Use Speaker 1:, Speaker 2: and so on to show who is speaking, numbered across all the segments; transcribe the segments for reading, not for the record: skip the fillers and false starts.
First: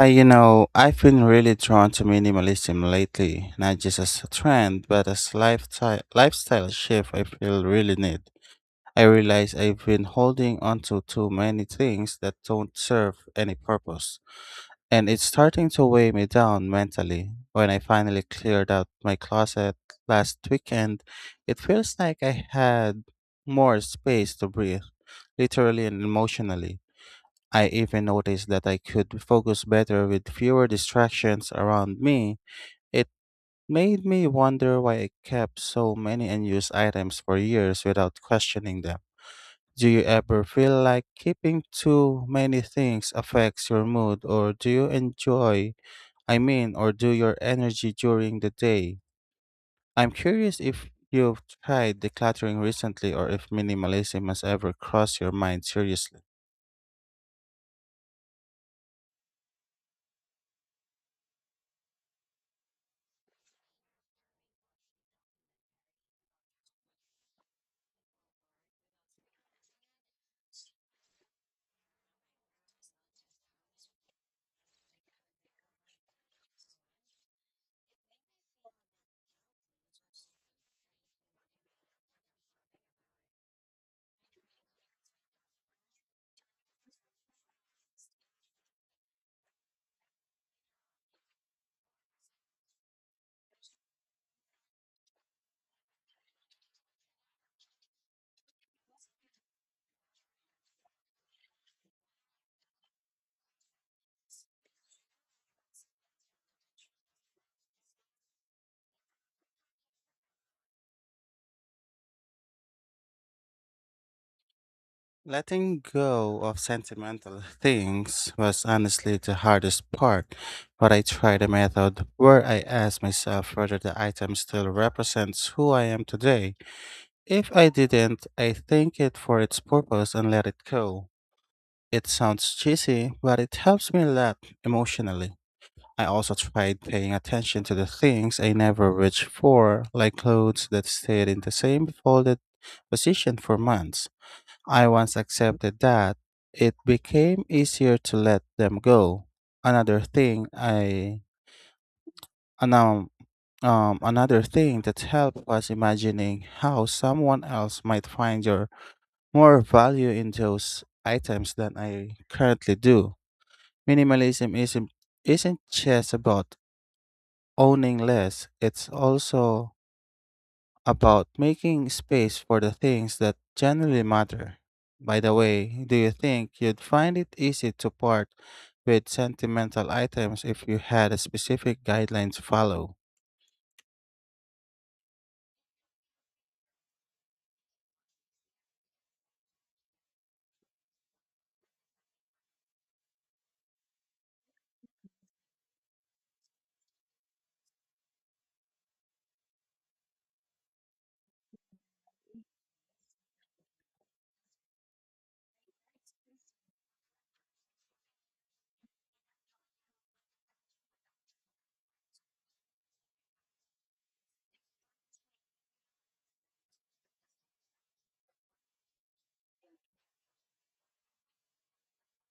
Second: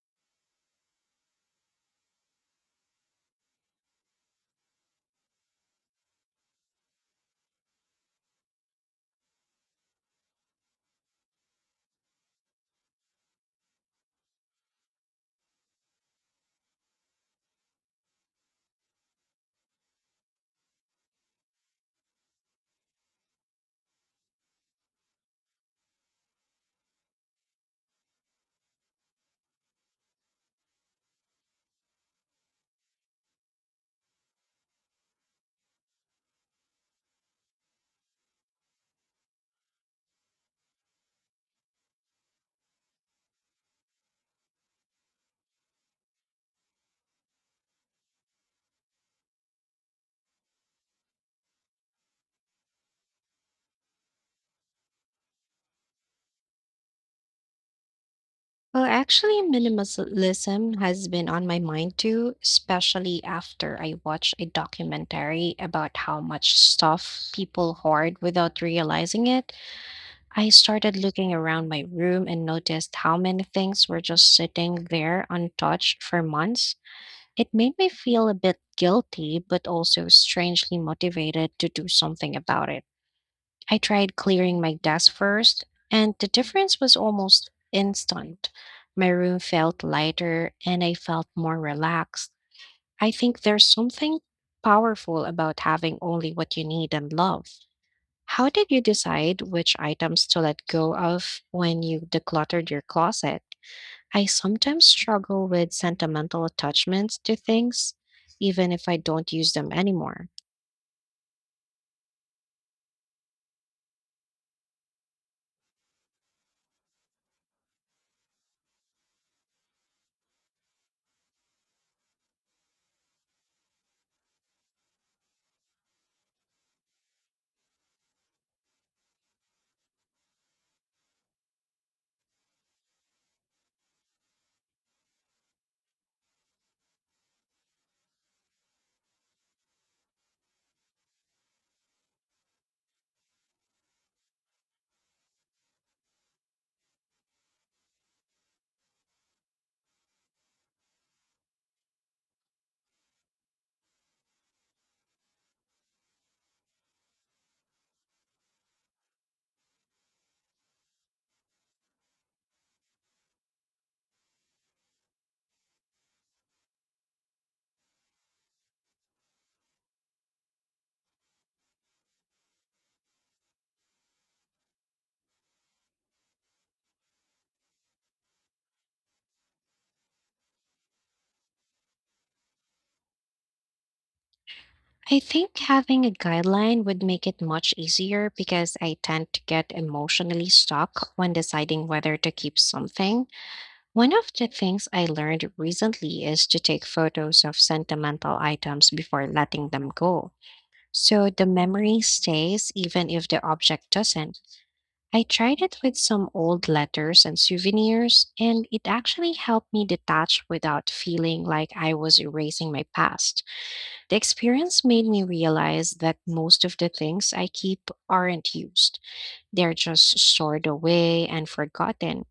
Speaker 1: I've been really drawn to minimalism lately, not just as a trend, but as lifestyle shift I feel really need. I realize I've been holding onto too many things that don't serve any purpose, and it's starting to weigh me down mentally. When I finally cleared out my closet last weekend, it feels like I had more space to breathe, literally and emotionally. I even noticed that I could focus better with fewer distractions around me. It made me wonder why I kept so many unused items for years without questioning them. Do you ever feel like keeping too many things affects your mood, or do your energy during the day? I'm curious if you've tried decluttering recently or if minimalism has ever crossed your mind seriously.
Speaker 2: Well, actually, minimalism has been on my mind too, especially after I watched a documentary about how much stuff people hoard without realizing it. I started looking around my room and noticed how many things were just sitting there untouched for months. It made me feel a bit guilty, but also strangely motivated to do something about it. I tried clearing my desk first, and the difference was almost instant. My room felt lighter and I felt more relaxed. I think there's something powerful about having only what you need and love. How did you decide which items to let go of when you decluttered your closet? I sometimes struggle with sentimental attachments to things, even if I don't use them anymore.
Speaker 1: Letting go of sentimental things was honestly the hardest part, but I tried a method where I asked myself whether the item still represents who I am today. If I didn't, I thank it for its purpose and let it go. It sounds cheesy, but it helps me a lot emotionally. I also tried paying attention to the things I never reached for, like clothes that stayed in the same folded position for months. I once accepted that it became easier to let them go. Another thing I anum, another thing that helped was imagining how someone else might find your more value in those items than I currently do. Minimalism isn't just about owning less, it's also about making space for the things that generally matter. By the way, do you think you'd find it easy to part with sentimental items if you had a specific guideline to follow?
Speaker 2: I think having a guideline would make it much easier because I tend to get emotionally stuck when deciding whether to keep something. One of the things I learned recently is to take photos of sentimental items before letting them go, so the memory stays even if the object doesn't. I tried it with some old letters and souvenirs, and it actually helped me detach without feeling like I was erasing my past. The experience made me realize that most of the things I keep aren't used. They're just stored away and forgotten.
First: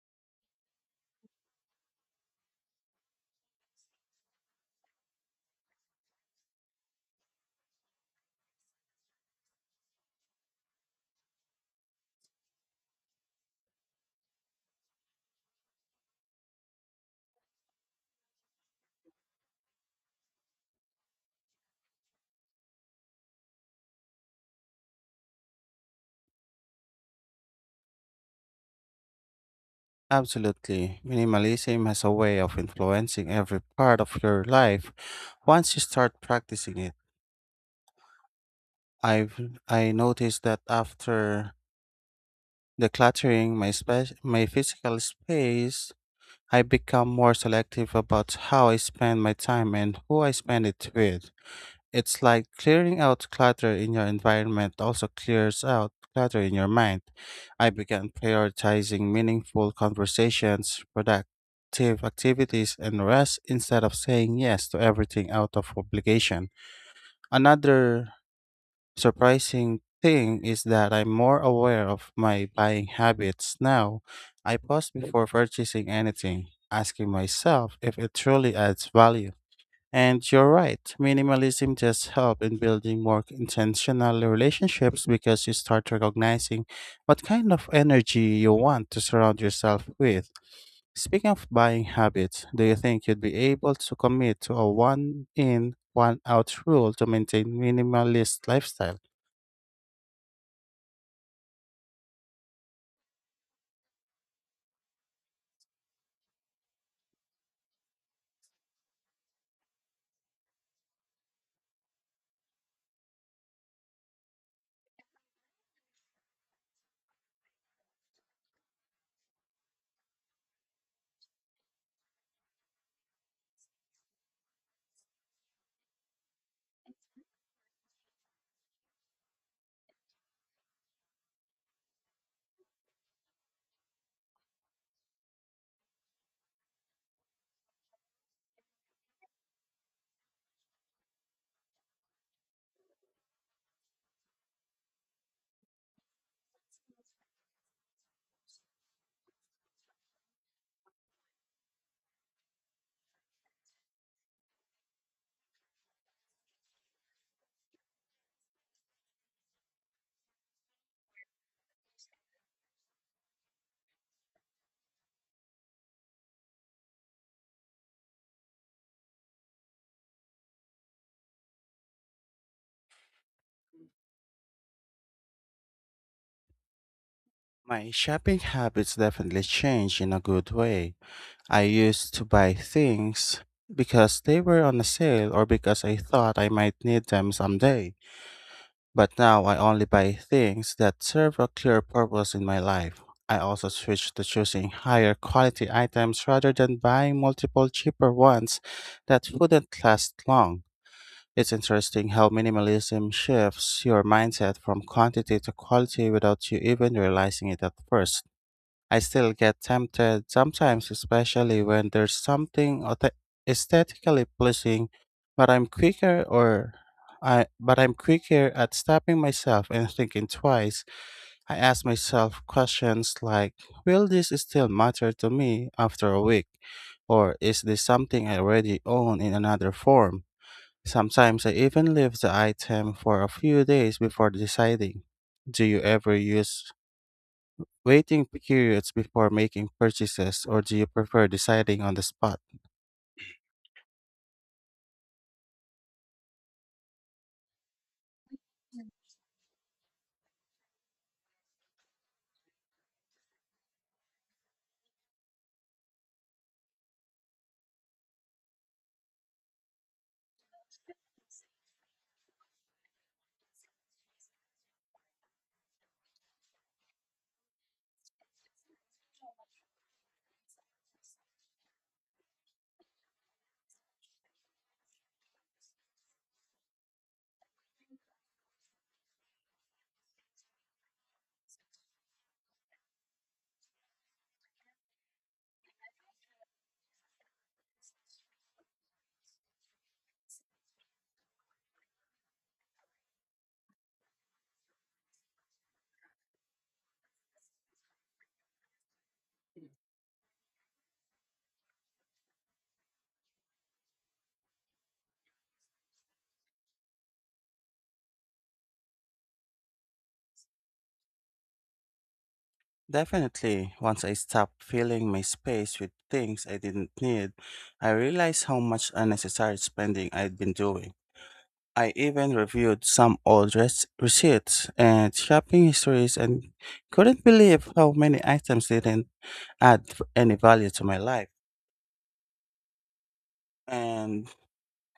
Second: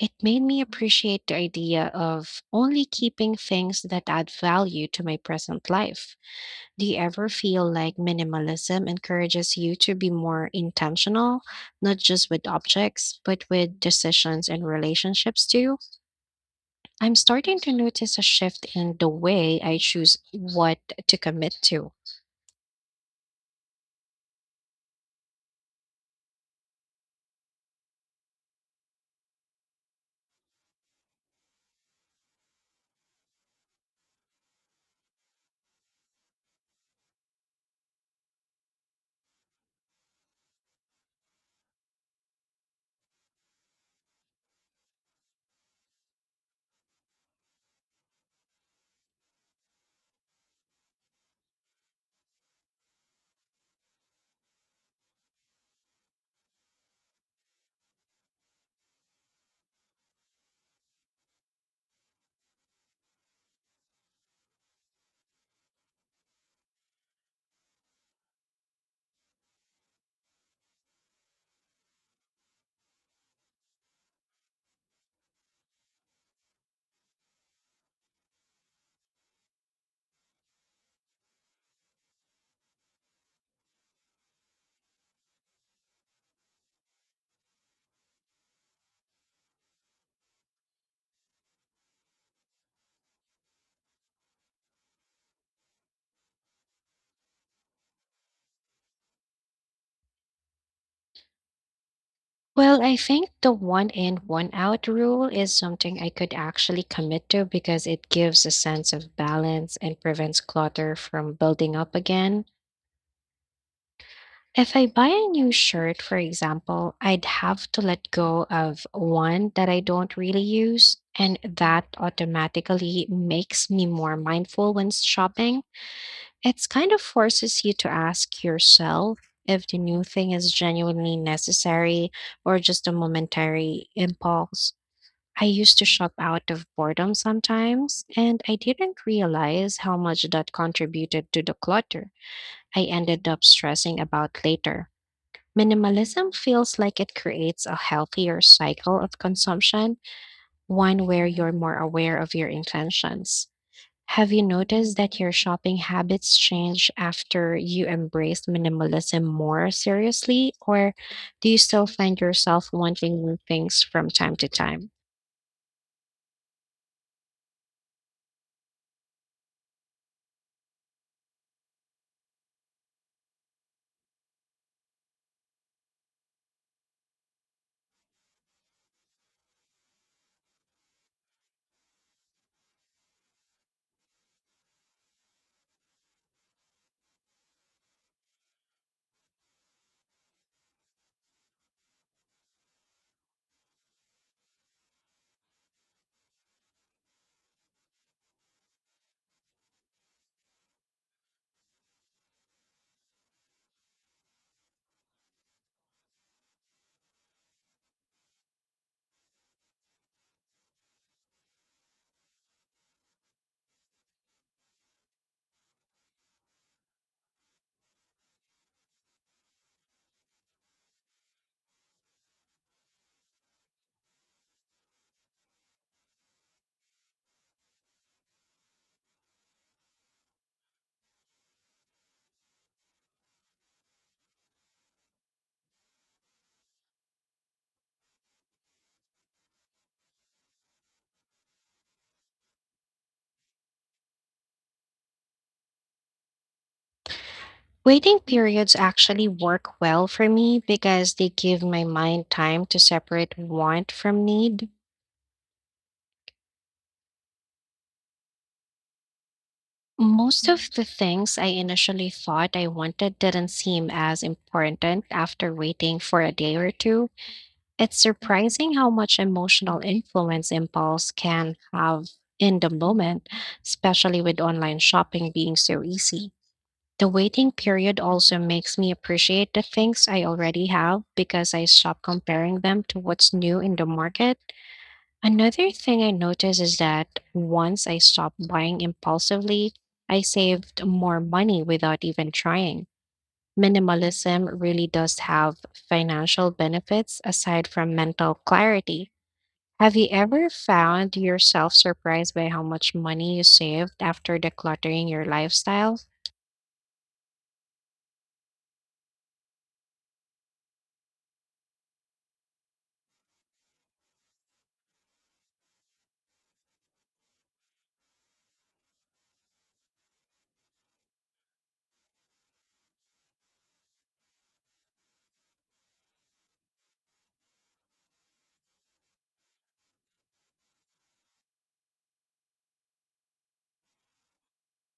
Speaker 2: It made me appreciate the idea of only keeping things that add value to my present life. Do you ever feel like minimalism encourages you to be more intentional, not just with objects, but with decisions and relationships too? I'm starting to notice a shift in the way I choose what to commit to.
Speaker 1: Absolutely. Minimalism has a way of influencing every part of your life once you start practicing it. I've I noticed that after decluttering my physical space, I become more selective about how I spend my time and who I spend it with. It's like clearing out clutter in your environment also clears out clutter in your mind. I began prioritizing meaningful conversations, productive activities, and rest instead of saying yes to everything out of obligation. Another surprising thing is that I'm more aware of my buying habits now. I pause before purchasing anything, asking myself if it truly adds value. And you're right, minimalism just helps in building more intentional relationships because you start recognizing what kind of energy you want to surround yourself with. Speaking of buying habits, do you think you'd be able to commit to a one in, one out rule to maintain minimalist lifestyle?
Speaker 2: Well, I think the one in, one out rule is something I could actually commit to because it gives a sense of balance and prevents clutter from building up again. If I buy a new shirt, for example, I'd have to let go of one that I don't really use, and that automatically makes me more mindful when shopping. It's kind of forces you to ask yourself if the new thing is genuinely necessary or just a momentary impulse. I used to shop out of boredom sometimes, and I didn't realize how much that contributed to the clutter I ended up stressing about later. Minimalism feels like it creates a healthier cycle of consumption, one where you're more aware of your intentions. Have you noticed that your shopping habits change after you embraced minimalism more seriously, or do you still find yourself wanting new things from time to time?
Speaker 1: My shopping habits definitely changed in a good way. I used to buy things because they were on a sale or because I thought I might need them someday. But now I only buy things that serve a clear purpose in my life. I also switched to choosing higher quality items rather than buying multiple cheaper ones that wouldn't last long. It's interesting how minimalism shifts your mindset from quantity to quality without you even realizing it at first. I still get tempted sometimes, especially when there's something aesthetically pleasing, but I'm quicker or I but I'm quicker at stopping myself and thinking twice. I ask myself questions like, will this still matter to me after a week? Or is this something I already own in another form? Sometimes I even leave the item for a few days before deciding. Do you ever use waiting periods before making purchases, or do you prefer deciding on the spot?
Speaker 2: Waiting periods actually work well for me because they give my mind time to separate want from need. Most of the things I initially thought I wanted didn't seem as important after waiting for a day or two. It's surprising how much emotional influence impulse can have in the moment, especially with online shopping being so easy. The waiting period also makes me appreciate the things I already have because I stop comparing them to what's new in the market. Another thing I notice is that once I stop buying impulsively, I saved more money without even trying. Minimalism really does have financial benefits aside from mental clarity. Have you ever found yourself surprised by how much money you saved after decluttering your lifestyle?
Speaker 1: Definitely, once I stopped filling my space with things I didn't need, I realized how much unnecessary spending I'd been doing. I even reviewed some receipts and shopping histories and couldn't believe how many items didn't any value to my life. And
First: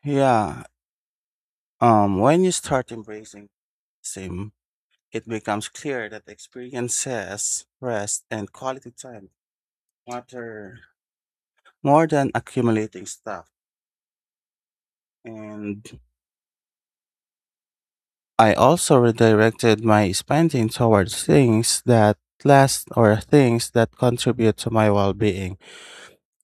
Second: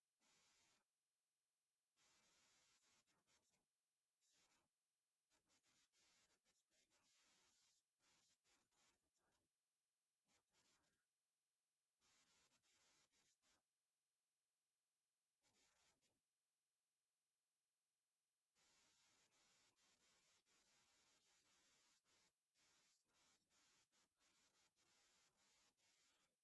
Speaker 1: yeah, when you start embracing same it becomes clear that experiences, rest, and quality time matter more than accumulating stuff. And I also redirected my spending towards things that last or things that contribute to my well being.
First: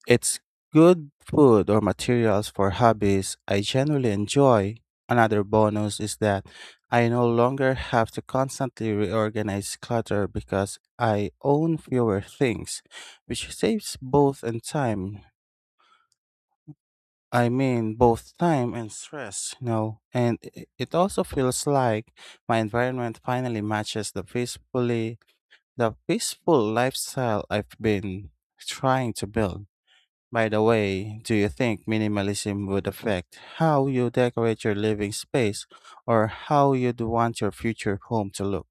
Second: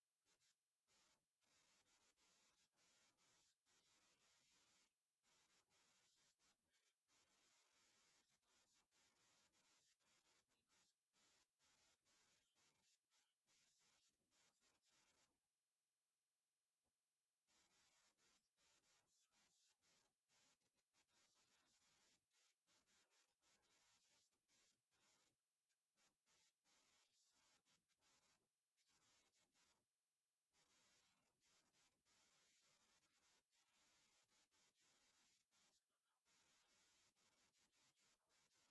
Speaker 1: It's good food or materials for hobbies I genuinely enjoy. Another bonus is that I no longer have to constantly reorganize clutter because I own fewer things, which saves both in time. I mean, both time and stress, you know. And it also feels like my environment finally matches the peaceful lifestyle I've been trying to build. By the way, do you think minimalism would affect how you decorate your living space or how you'd want your future home to look?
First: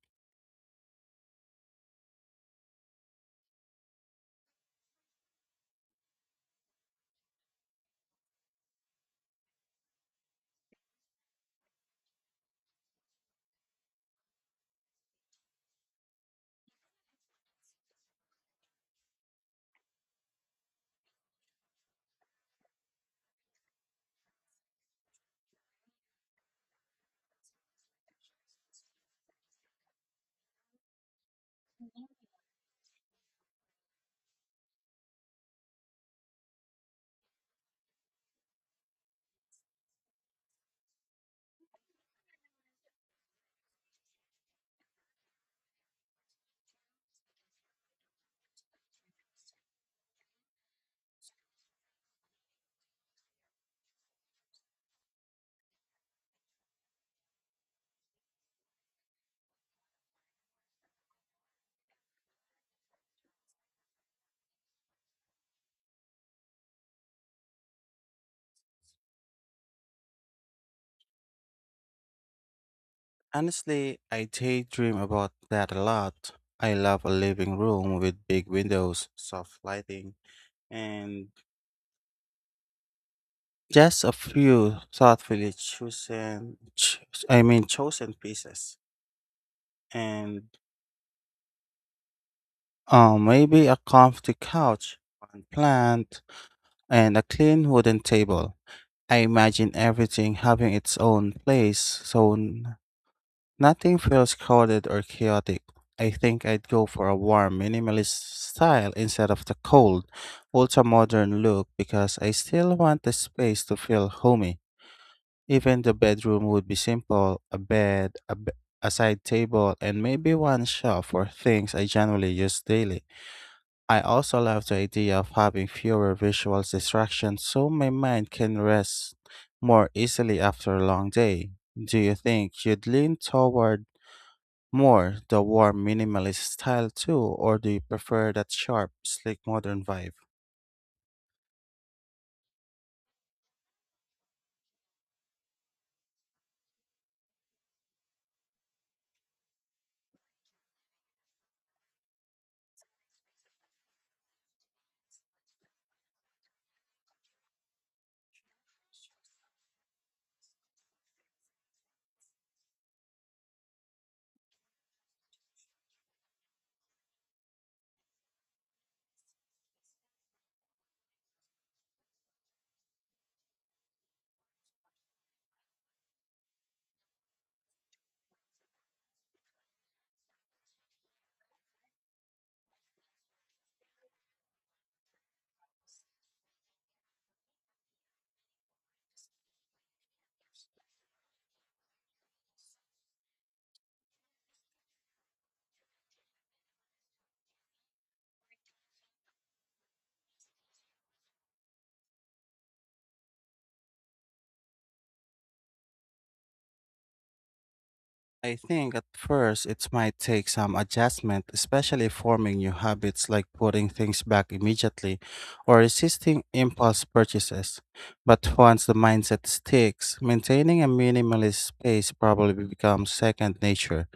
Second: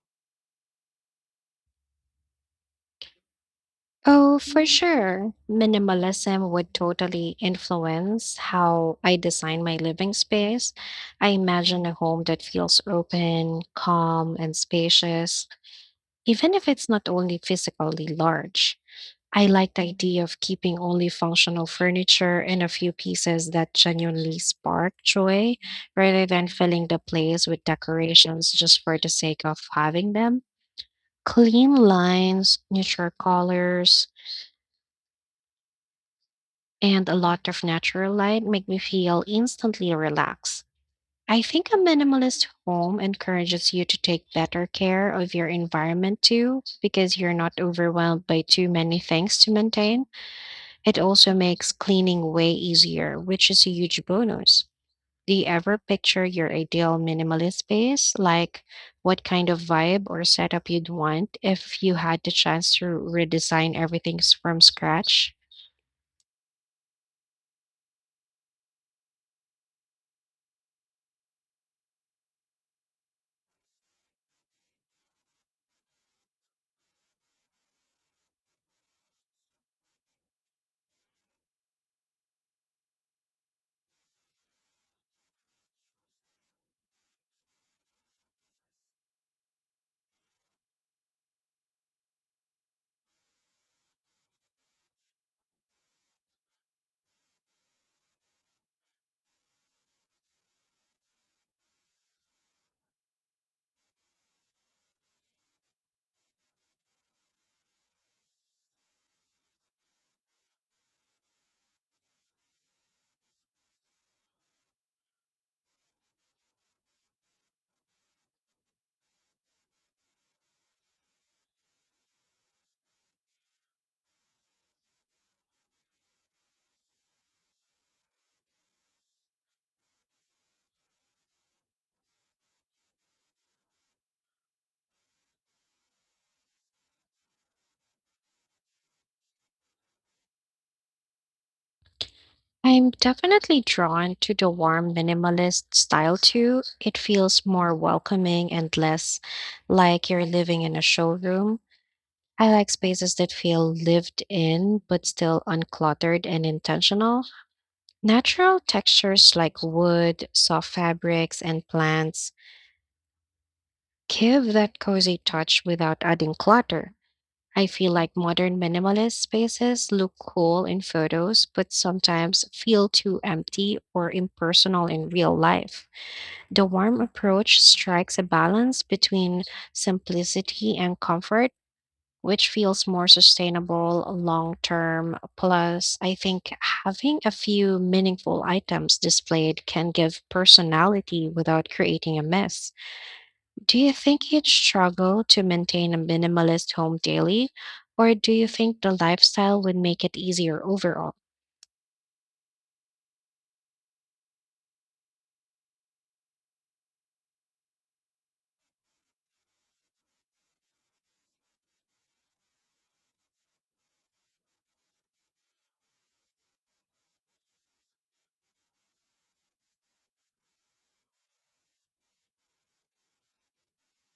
Speaker 2: Oh, for sure. Minimalism would totally influence how I design my living space. I imagine a home that feels open, calm, and spacious, even if it's not only physically large. I like the idea of keeping only functional furniture and a few pieces that genuinely spark joy, rather than filling the place with decorations just for the sake of having them. Clean lines, neutral colors, and a lot of natural light make me feel instantly relaxed. I think a minimalist home encourages you to take better care of your environment too, because you're not overwhelmed by too many things to maintain. It also makes cleaning way easier, which is a huge bonus. Do you ever picture your ideal minimalist space? Like what kind of vibe or setup you'd want if you had the chance to redesign everything from scratch?
Speaker 1: Honestly, I daydream about that a lot. I love a living room with big windows, soft lighting, and just a few thoughtfully chosen ch- I mean chosen pieces. And maybe a comfy couch, one plant, and a clean wooden table. I imagine everything having its own place, so nothing feels crowded or chaotic. I think I'd go for a warm, minimalist style instead of the cold, ultra modern look because I still want the space to feel homey. Even the bedroom would be simple a a side table, and maybe one shelf for things I generally use daily. I also love the idea of having fewer visual distractions so my mind can rest more easily after a long day. Do you think you'd lean toward more the warm minimalist style too, or do you prefer that sharp, sleek modern vibe?
Speaker 2: I'm definitely drawn to the warm minimalist style too. It feels more welcoming and less like you're living in a showroom. I like spaces that feel lived in but still uncluttered and intentional. Natural textures like wood, soft fabrics, and plants give that cozy touch without adding clutter. I feel like modern minimalist spaces look cool in photos, but sometimes feel too empty or impersonal in real life. The warm approach strikes a balance between simplicity and comfort, which feels more sustainable long term. Plus, I think having a few meaningful items displayed can give personality without creating a mess. Do you think you'd struggle to maintain a minimalist home daily, or do you think the lifestyle would make it easier overall?
Speaker 1: I think at first it might take some adjustment, especially forming new habits like putting things back immediately or resisting impulse purchases. But once the mindset sticks, maintaining a minimalist space probably becomes second nature.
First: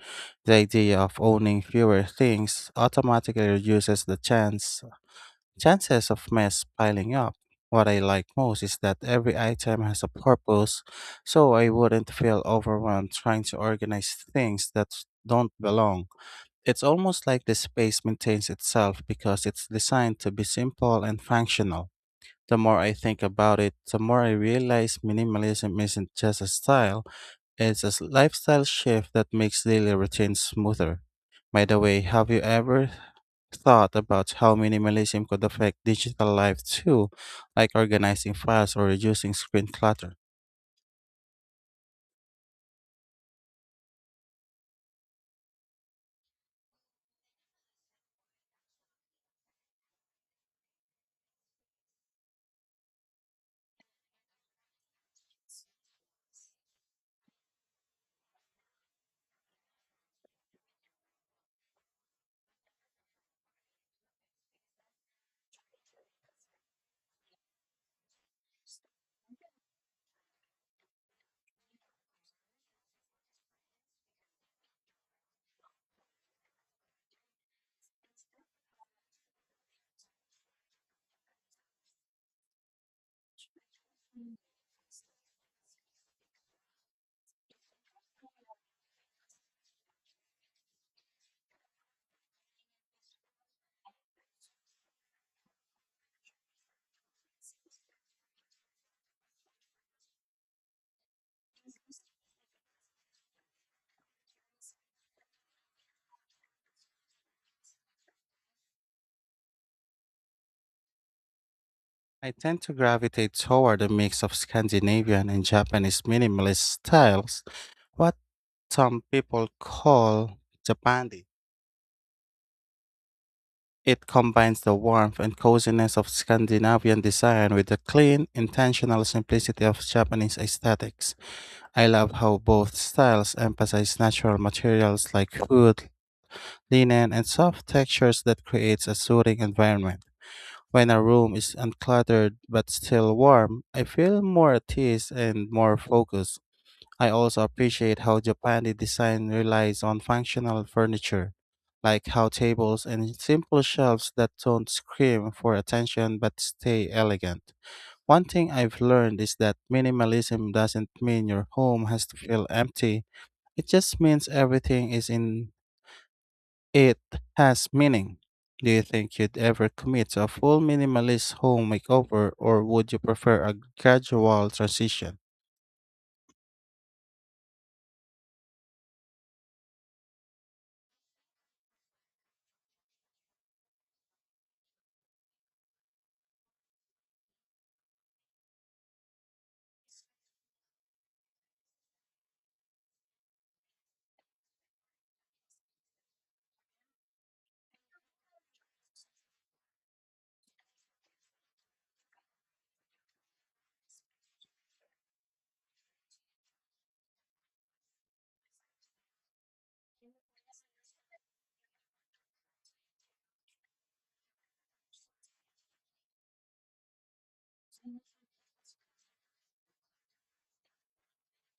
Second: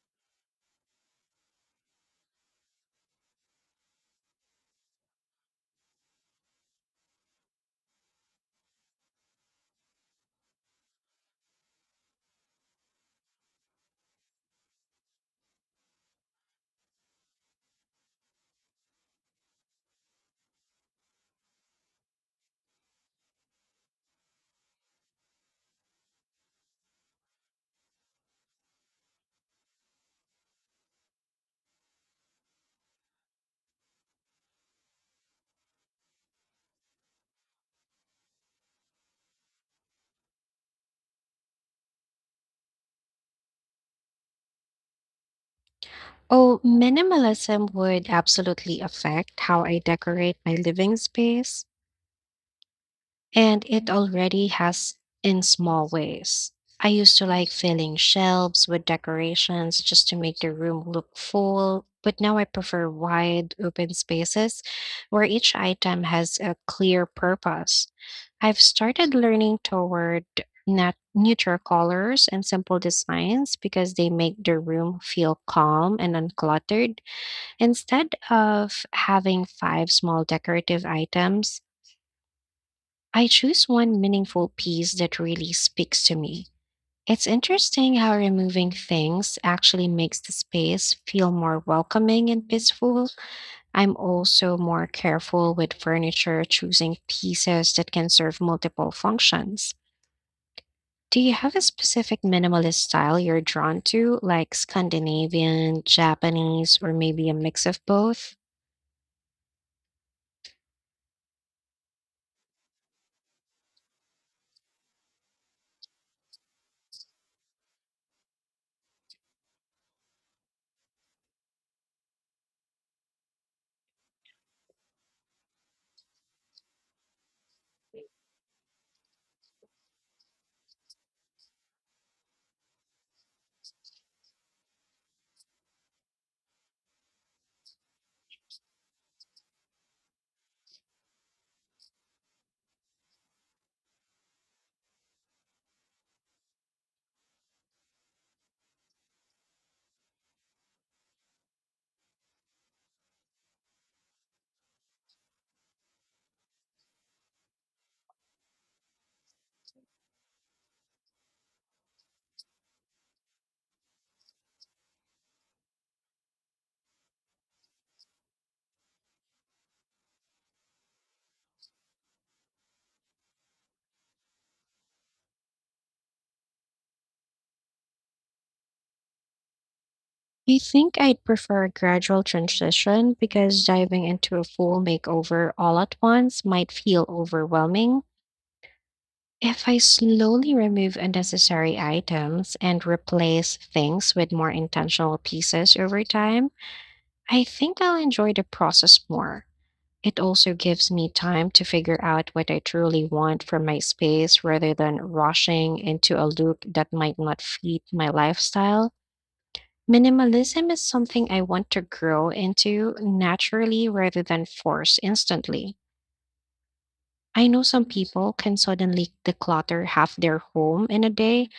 Speaker 1: The idea of owning fewer things automatically reduces the chances of mess piling up. What I like most is that every item has a purpose, so I wouldn't feel overwhelmed trying to organize things that don't belong. It's almost like the space maintains itself because it's designed to be simple and functional. The more I think about it, the more I realize minimalism isn't just a style, it's a lifestyle shift that makes daily routines smoother. By the way, have you ever thought about how minimalism could affect digital life too, like organizing files or reducing screen clutter?
Speaker 2: Oh, minimalism would absolutely affect how I decorate my living space. And it already has in small ways. I used to like filling shelves with decorations just to make the room look full, but now I prefer wide, open spaces where each item has a clear purpose. I've started learning toward neutral colors and simple designs because they make the room feel calm and uncluttered. Instead of having five small decorative items, I choose one meaningful piece that really speaks to me. It's interesting how removing things actually makes the space feel more welcoming and peaceful. I'm also more careful with furniture, choosing pieces that can serve multiple functions. Do you have a specific minimalist style you're drawn to, like Scandinavian, Japanese, or maybe a mix of both?
Speaker 1: I tend to gravitate toward a mix of Scandinavian and Japanese minimalist styles, what some people call Japandi. It combines the warmth and coziness of Scandinavian design with the clean, intentional simplicity of Japanese aesthetics. I love how both styles emphasize natural materials like wood, linen, and soft textures that creates a soothing environment. When a room is uncluttered but still warm, I feel more at ease and more focused. I also appreciate how Japanese design relies on functional furniture, like how tables and simple shelves that don't scream for attention but stay elegant. One thing I've learned is that minimalism doesn't mean your home has to feel empty. It just means everything is in it has meaning. Do you think you'd ever commit to a full minimalist home makeover or would you prefer a gradual transition?
Speaker 2: I think I'd prefer a gradual transition because diving into a full makeover all at once might feel overwhelming. If I slowly remove unnecessary items and replace things with more intentional pieces over time, I think I'll enjoy the process more. It also gives me time to figure out what I truly want from my space rather than rushing into a look that might not fit my lifestyle. Minimalism is something I want to grow into naturally rather than force instantly. I know some people can suddenly declutter half their home in a day,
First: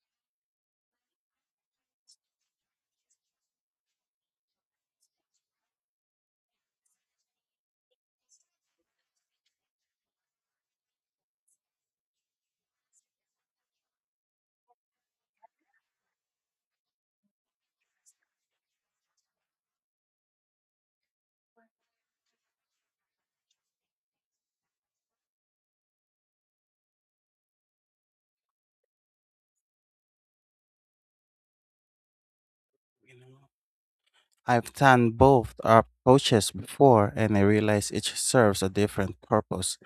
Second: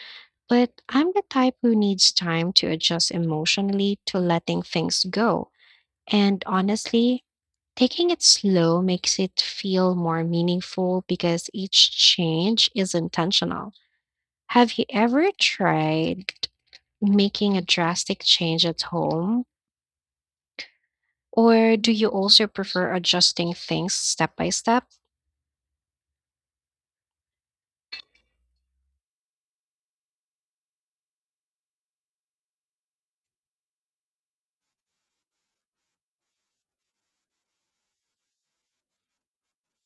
Speaker 2: but I'm the type who needs time to adjust emotionally to letting things go. And honestly, taking it slow makes it feel more meaningful because each change is intentional. Have you ever tried making a drastic change at home? Or do you also prefer adjusting things step by step?
Speaker 1: I've done both approaches before, and I realize each serves a different purpose.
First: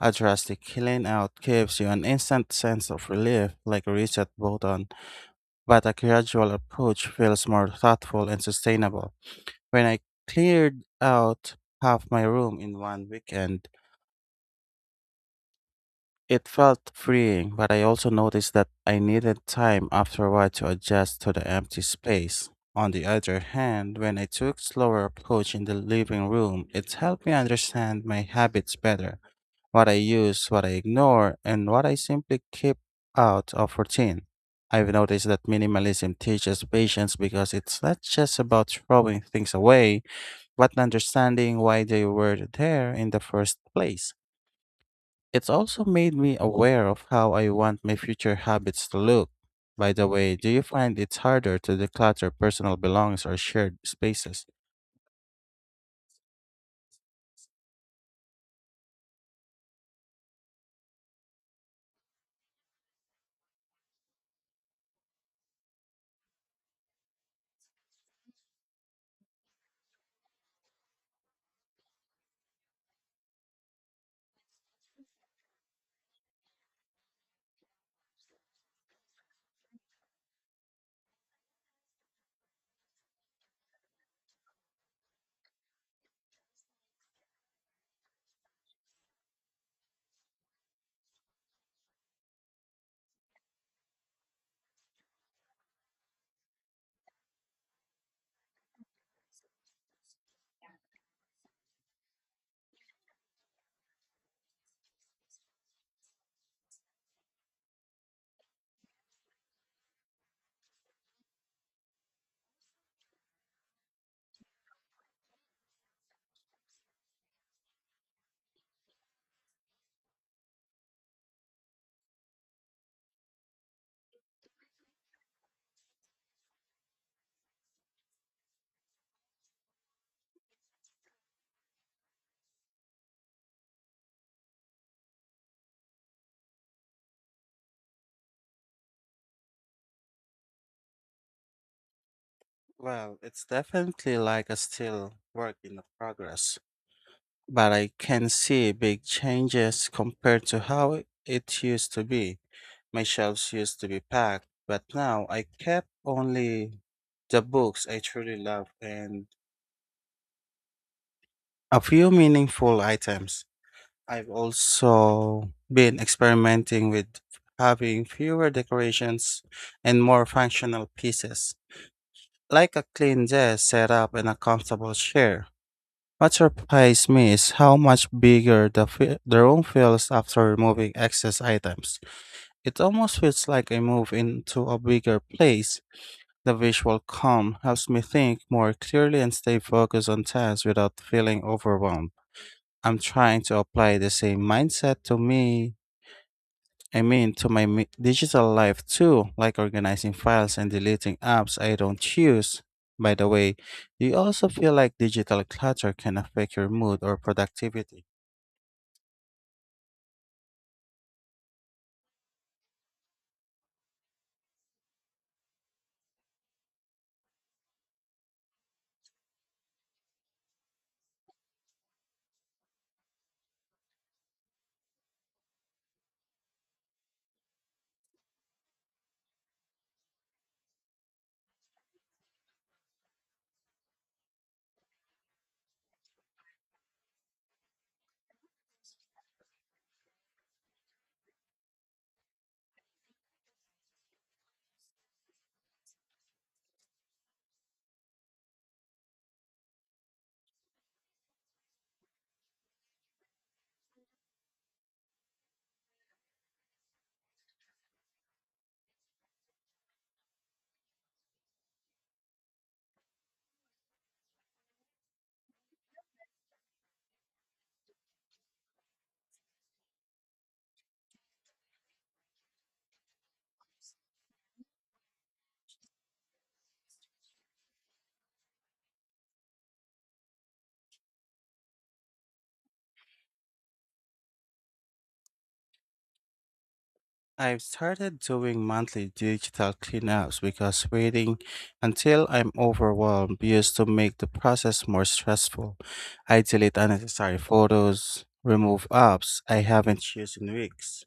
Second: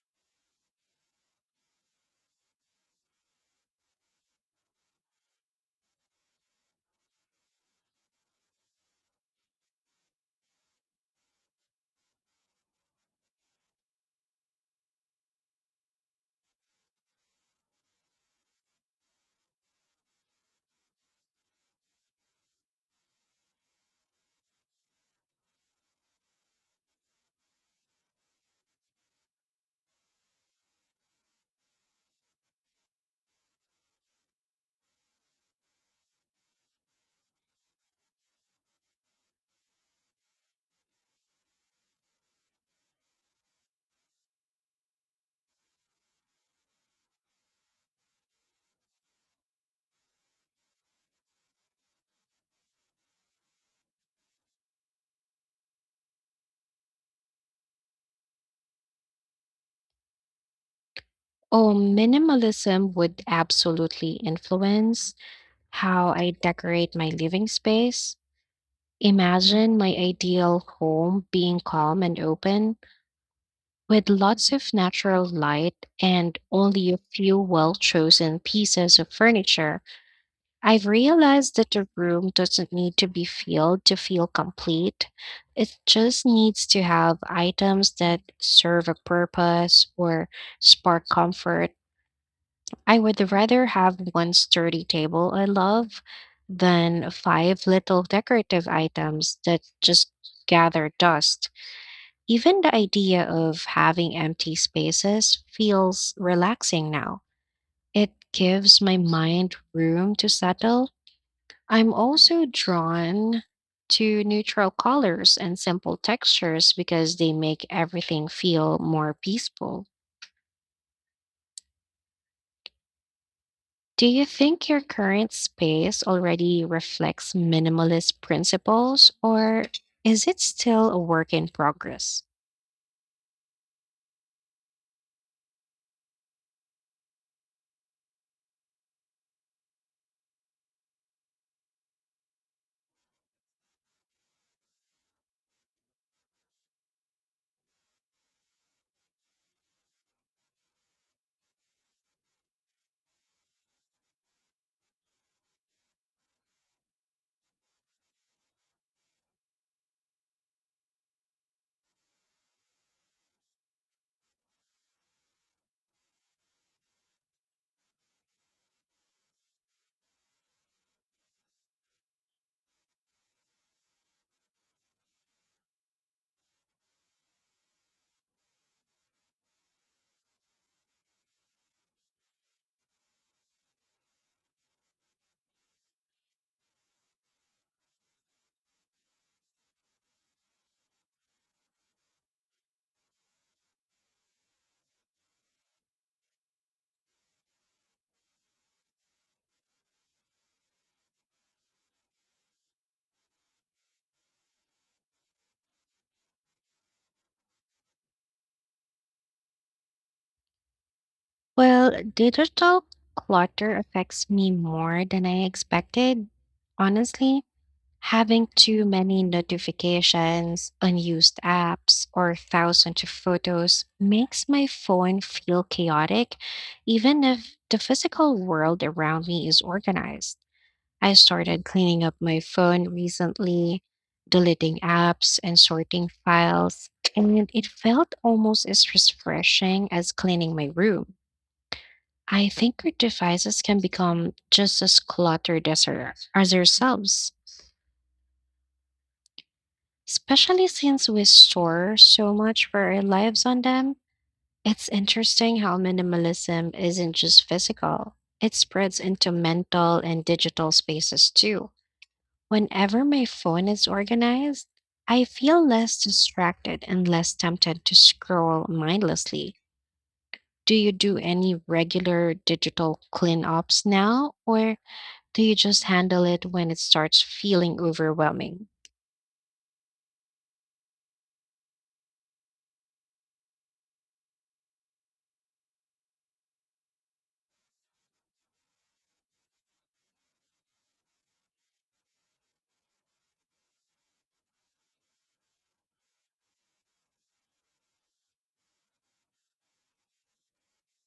Speaker 1: A drastic clean out gives you an instant sense of relief, like a reset button, but a gradual approach feels more thoughtful and sustainable. When I cleared out half my room in one weekend, it felt freeing, but I also noticed that I needed time after a while to adjust to the empty space. On the other hand, when I took slower approach in the living room, it helped me understand my habits better, what I use, what I ignore, and what I simply keep out of routine. I've noticed that minimalism teaches patience because it's not just about throwing things away, but understanding why they were there in the first place. It's also made me aware of how I want my future habits to look. By the way, do you find it's harder to declutter personal belongings or shared spaces?
Speaker 2: Oh, minimalism would absolutely influence how I decorate my living space. Imagine my ideal home being calm and open, with lots of natural light and only a few well chosen pieces of furniture. I've realized that a room doesn't need to be filled to feel complete. It just needs to have items that serve a purpose or spark comfort. I would rather have one sturdy table I love than five little decorative items that just gather dust. Even the idea of having empty spaces feels relaxing now. It gives my mind room to settle. I'm also drawn to neutral colors and simple textures because they make everything feel more peaceful. Do you think your current space already reflects minimalist principles, or is it still a work in progress?
Speaker 1: Well, it's definitely like a still work in progress, but I can see big changes compared to how it used to be. My shelves used to be packed, but now I kept only the books I truly love and a few meaningful items. I've also been experimenting with having fewer decorations and more functional pieces, like a clean desk set up and a comfortable chair. What surprised me is how much bigger the room feels after removing excess items. It almost feels like I move into a bigger place. The visual calm helps me think more clearly and stay focused on tasks without feeling overwhelmed. I'm trying to apply the same mindset to me I mean, to my mi- digital life too, like organizing files and deleting apps I don't use. By the way, do you also feel like digital clutter can affect your mood or productivity?
Speaker 2: Well, digital clutter affects me more than I expected, honestly. Having too many notifications, unused apps, or thousands of photos makes my phone feel chaotic, even if the physical world around me is organized. I started cleaning up my phone recently, deleting apps and sorting files, and it felt almost as refreshing as cleaning my room. I think our devices can become just as cluttered as, as ourselves, especially since we store so much for our lives on them. It's interesting how minimalism isn't just physical, it spreads into mental and digital spaces too. Whenever my phone is organized, I feel less distracted and less tempted to scroll mindlessly. Do you do any regular digital cleanups now, or do you just handle it when it starts feeling overwhelming?
Speaker 1: I've started doing monthly digital cleanups because waiting until I'm overwhelmed used to make the process more stressful. I delete unnecessary photos, remove apps I haven't used in weeks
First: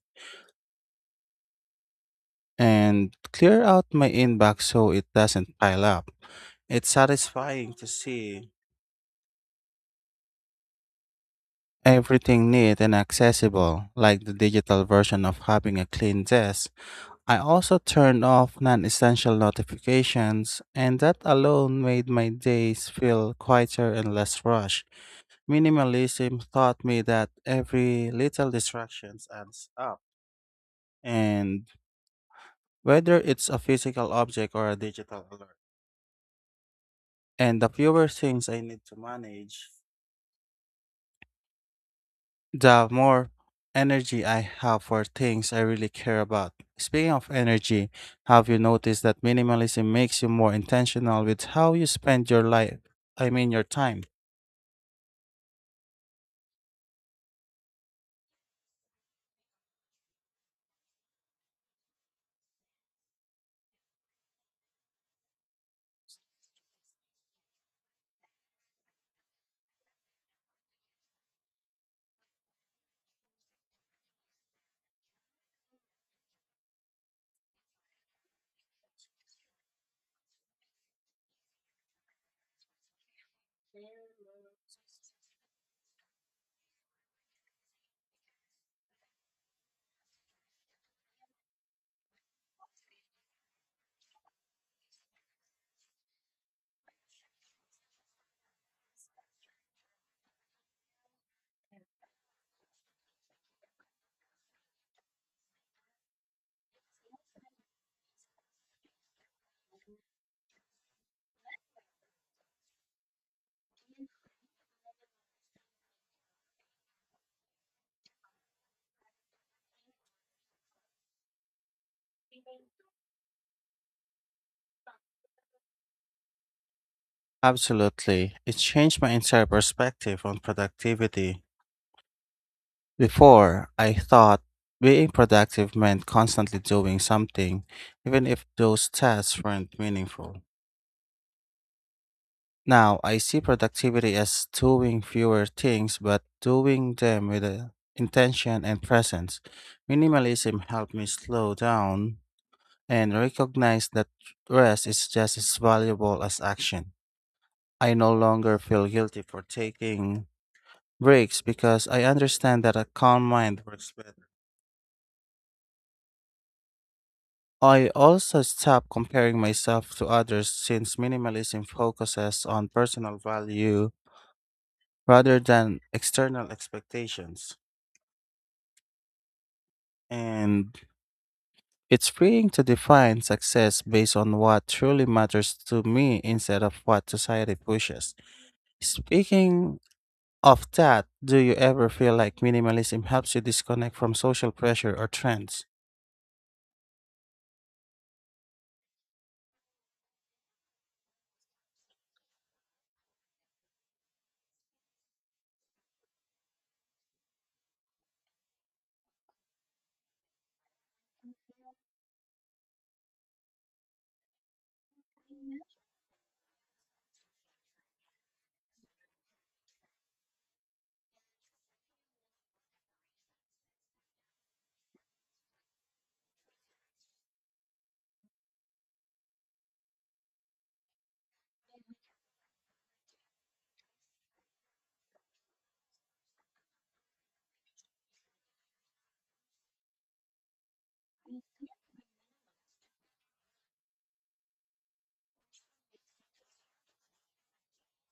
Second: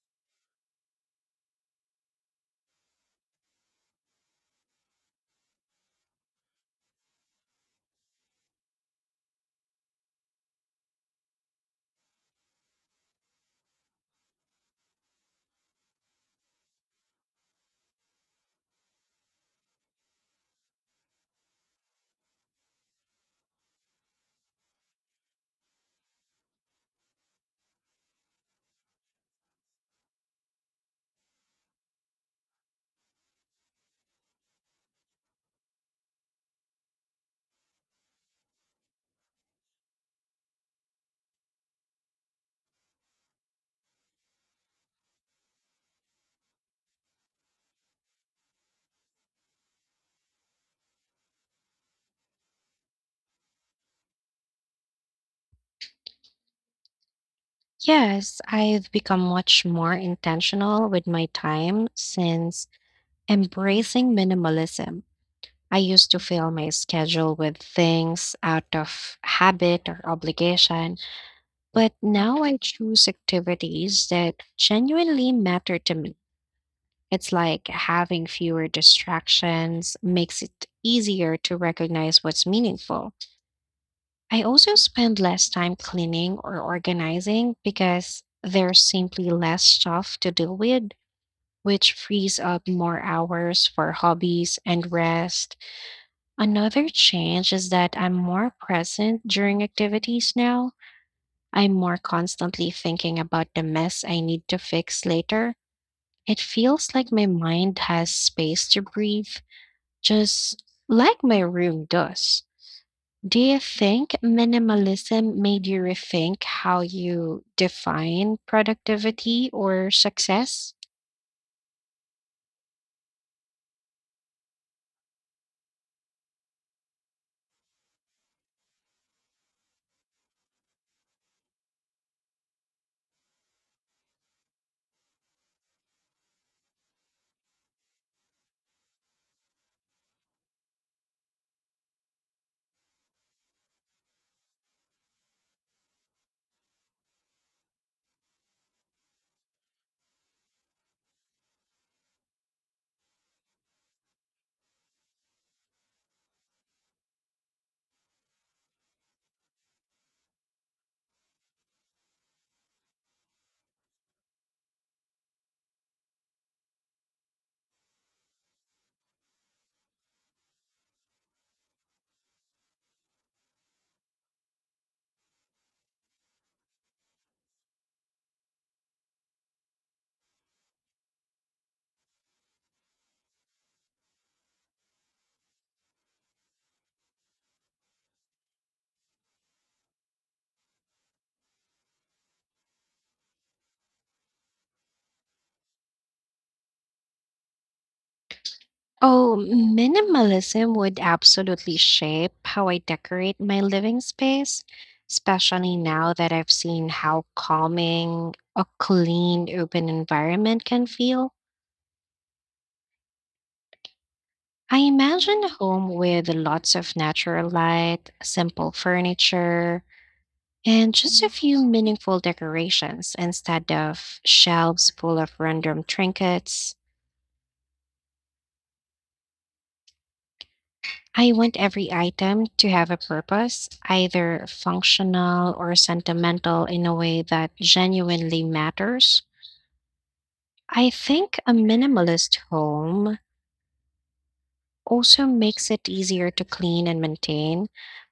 Speaker 1: and clear out my inbox so it doesn't pile up. It's satisfying to see everything neat and accessible, like the digital version of having a clean desk. I also turned off non essential notifications, and that alone made my days feel quieter and less rushed. Minimalism taught me that every little distraction adds up, and whether it's a physical object or a digital alert. And the fewer things I need to manage, the more energy I have for things I really care about. Speaking of energy, have you noticed that minimalism makes you more intentional with how you spend your your time?
Speaker 2: Yes, I've become much more intentional with my time since embracing minimalism. I used to fill my schedule with things out of habit or obligation, but now I choose activities that genuinely matter to me. It's like having fewer distractions makes it easier to recognize what's meaningful. I also spend less time cleaning or organizing because there's simply less stuff to deal with, which frees up more hours for hobbies and rest. Another change is that I'm more present during activities now. I'm more constantly thinking about the mess I need to fix later. It feels like my mind has space to breathe, just like my room does. Do you think minimalism made you rethink how you define productivity or success?
Speaker 1: Absolutely. It changed my entire perspective on productivity. Before, I thought being productive meant constantly doing something, even if those tasks weren't meaningful. Now, I see productivity as doing fewer things, but doing them with a intention and presence. Minimalism helped me slow down and recognize that rest is just as valuable as action. I no longer feel guilty for taking breaks because I understand that a calm mind works better. I also stopped comparing myself to others since minimalism focuses on personal value rather than external expectations. And it's freeing to define success based on what truly matters to me instead of what society pushes. Speaking of that, do you ever feel like minimalism helps you disconnect from social pressure or trends?
Speaker 2: Oh, minimalism would absolutely shape how I decorate my living space, especially now that I've seen how calming a clean open environment can feel. I imagine a home with lots of natural light, simple furniture, and just a few meaningful decorations instead of shelves full of random trinkets. I want every item to have a purpose, either functional or sentimental in a way that genuinely matters. I think a minimalist home also makes it easier to clean and maintain,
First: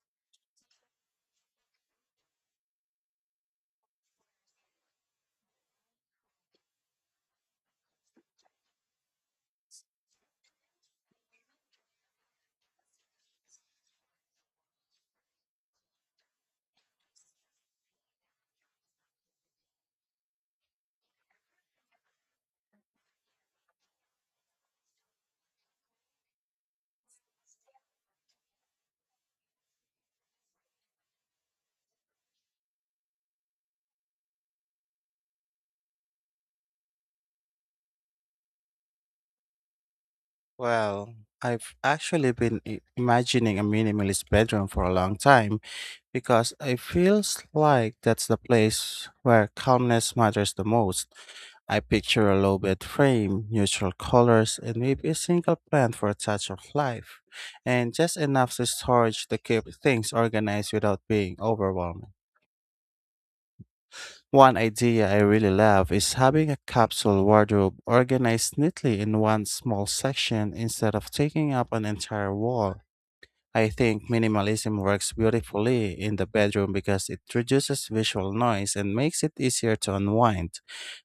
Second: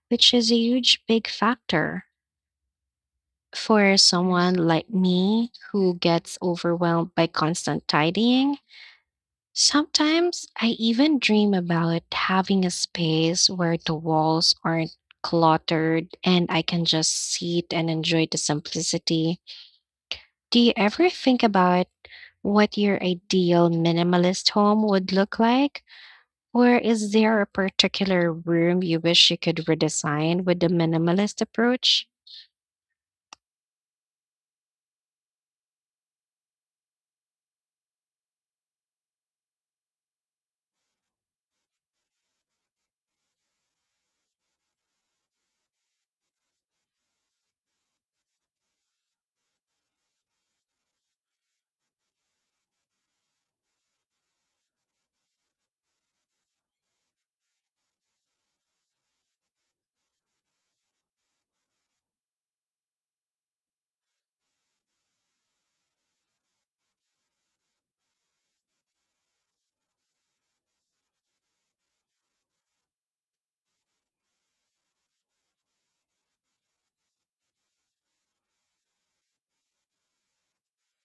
Speaker 2: which is a huge big factor for someone like me who gets overwhelmed by constant tidying. Sometimes I even dream about having a space where the walls aren't cluttered and I can just sit and enjoy the simplicity. Do you ever think about what your ideal minimalist home would look like? Or is there a particular room you wish you could redesign with the minimalist approach?
Speaker 1: Well, I've actually been imagining a minimalist bedroom for a long time because it feels like that's the place where calmness matters the most. I picture a low bed frame, neutral colors, and maybe a single plant for a touch of life, and just enough to storage to keep things organized without being overwhelming. One idea I really love is having a capsule wardrobe organized neatly in one small section instead of taking up an entire wall. I think minimalism works beautifully in the bedroom because it reduces visual noise and makes it easier to unwind.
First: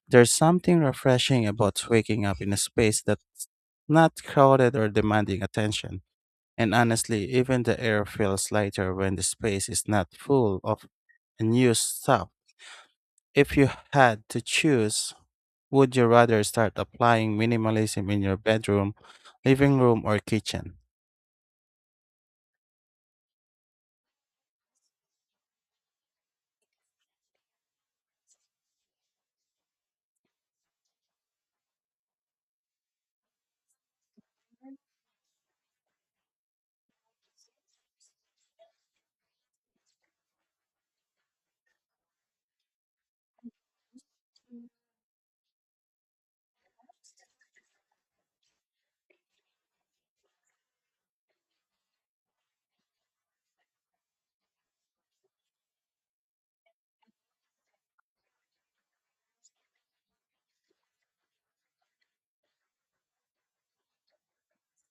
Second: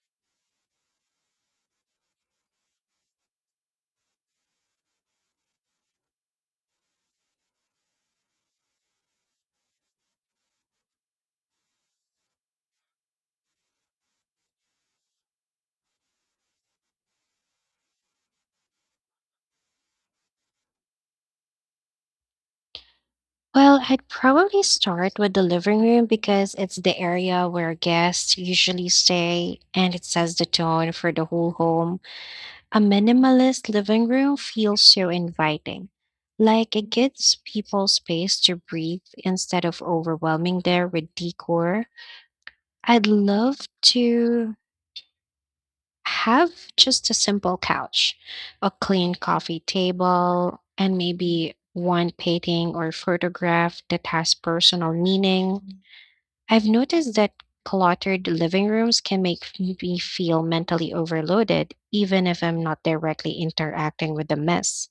Speaker 1: There's something refreshing about waking up in a space that's not crowded or demanding attention. And honestly, even the air feels lighter when the space is not full of unused stuff. If you had to choose, would you rather start applying minimalism in your bedroom, living room, or kitchen?
Speaker 2: Well, I'd probably start with the living room because it's the area where guests usually stay and it sets the tone for the whole home. A minimalist living room feels so inviting. Like it gives people space to breathe instead of overwhelming them with decor. I'd love to have just a simple couch, a clean coffee table, and maybe one painting or photograph that has personal meaning. I've noticed that cluttered living rooms can make me feel mentally overloaded, even if I'm not directly interacting with the mess.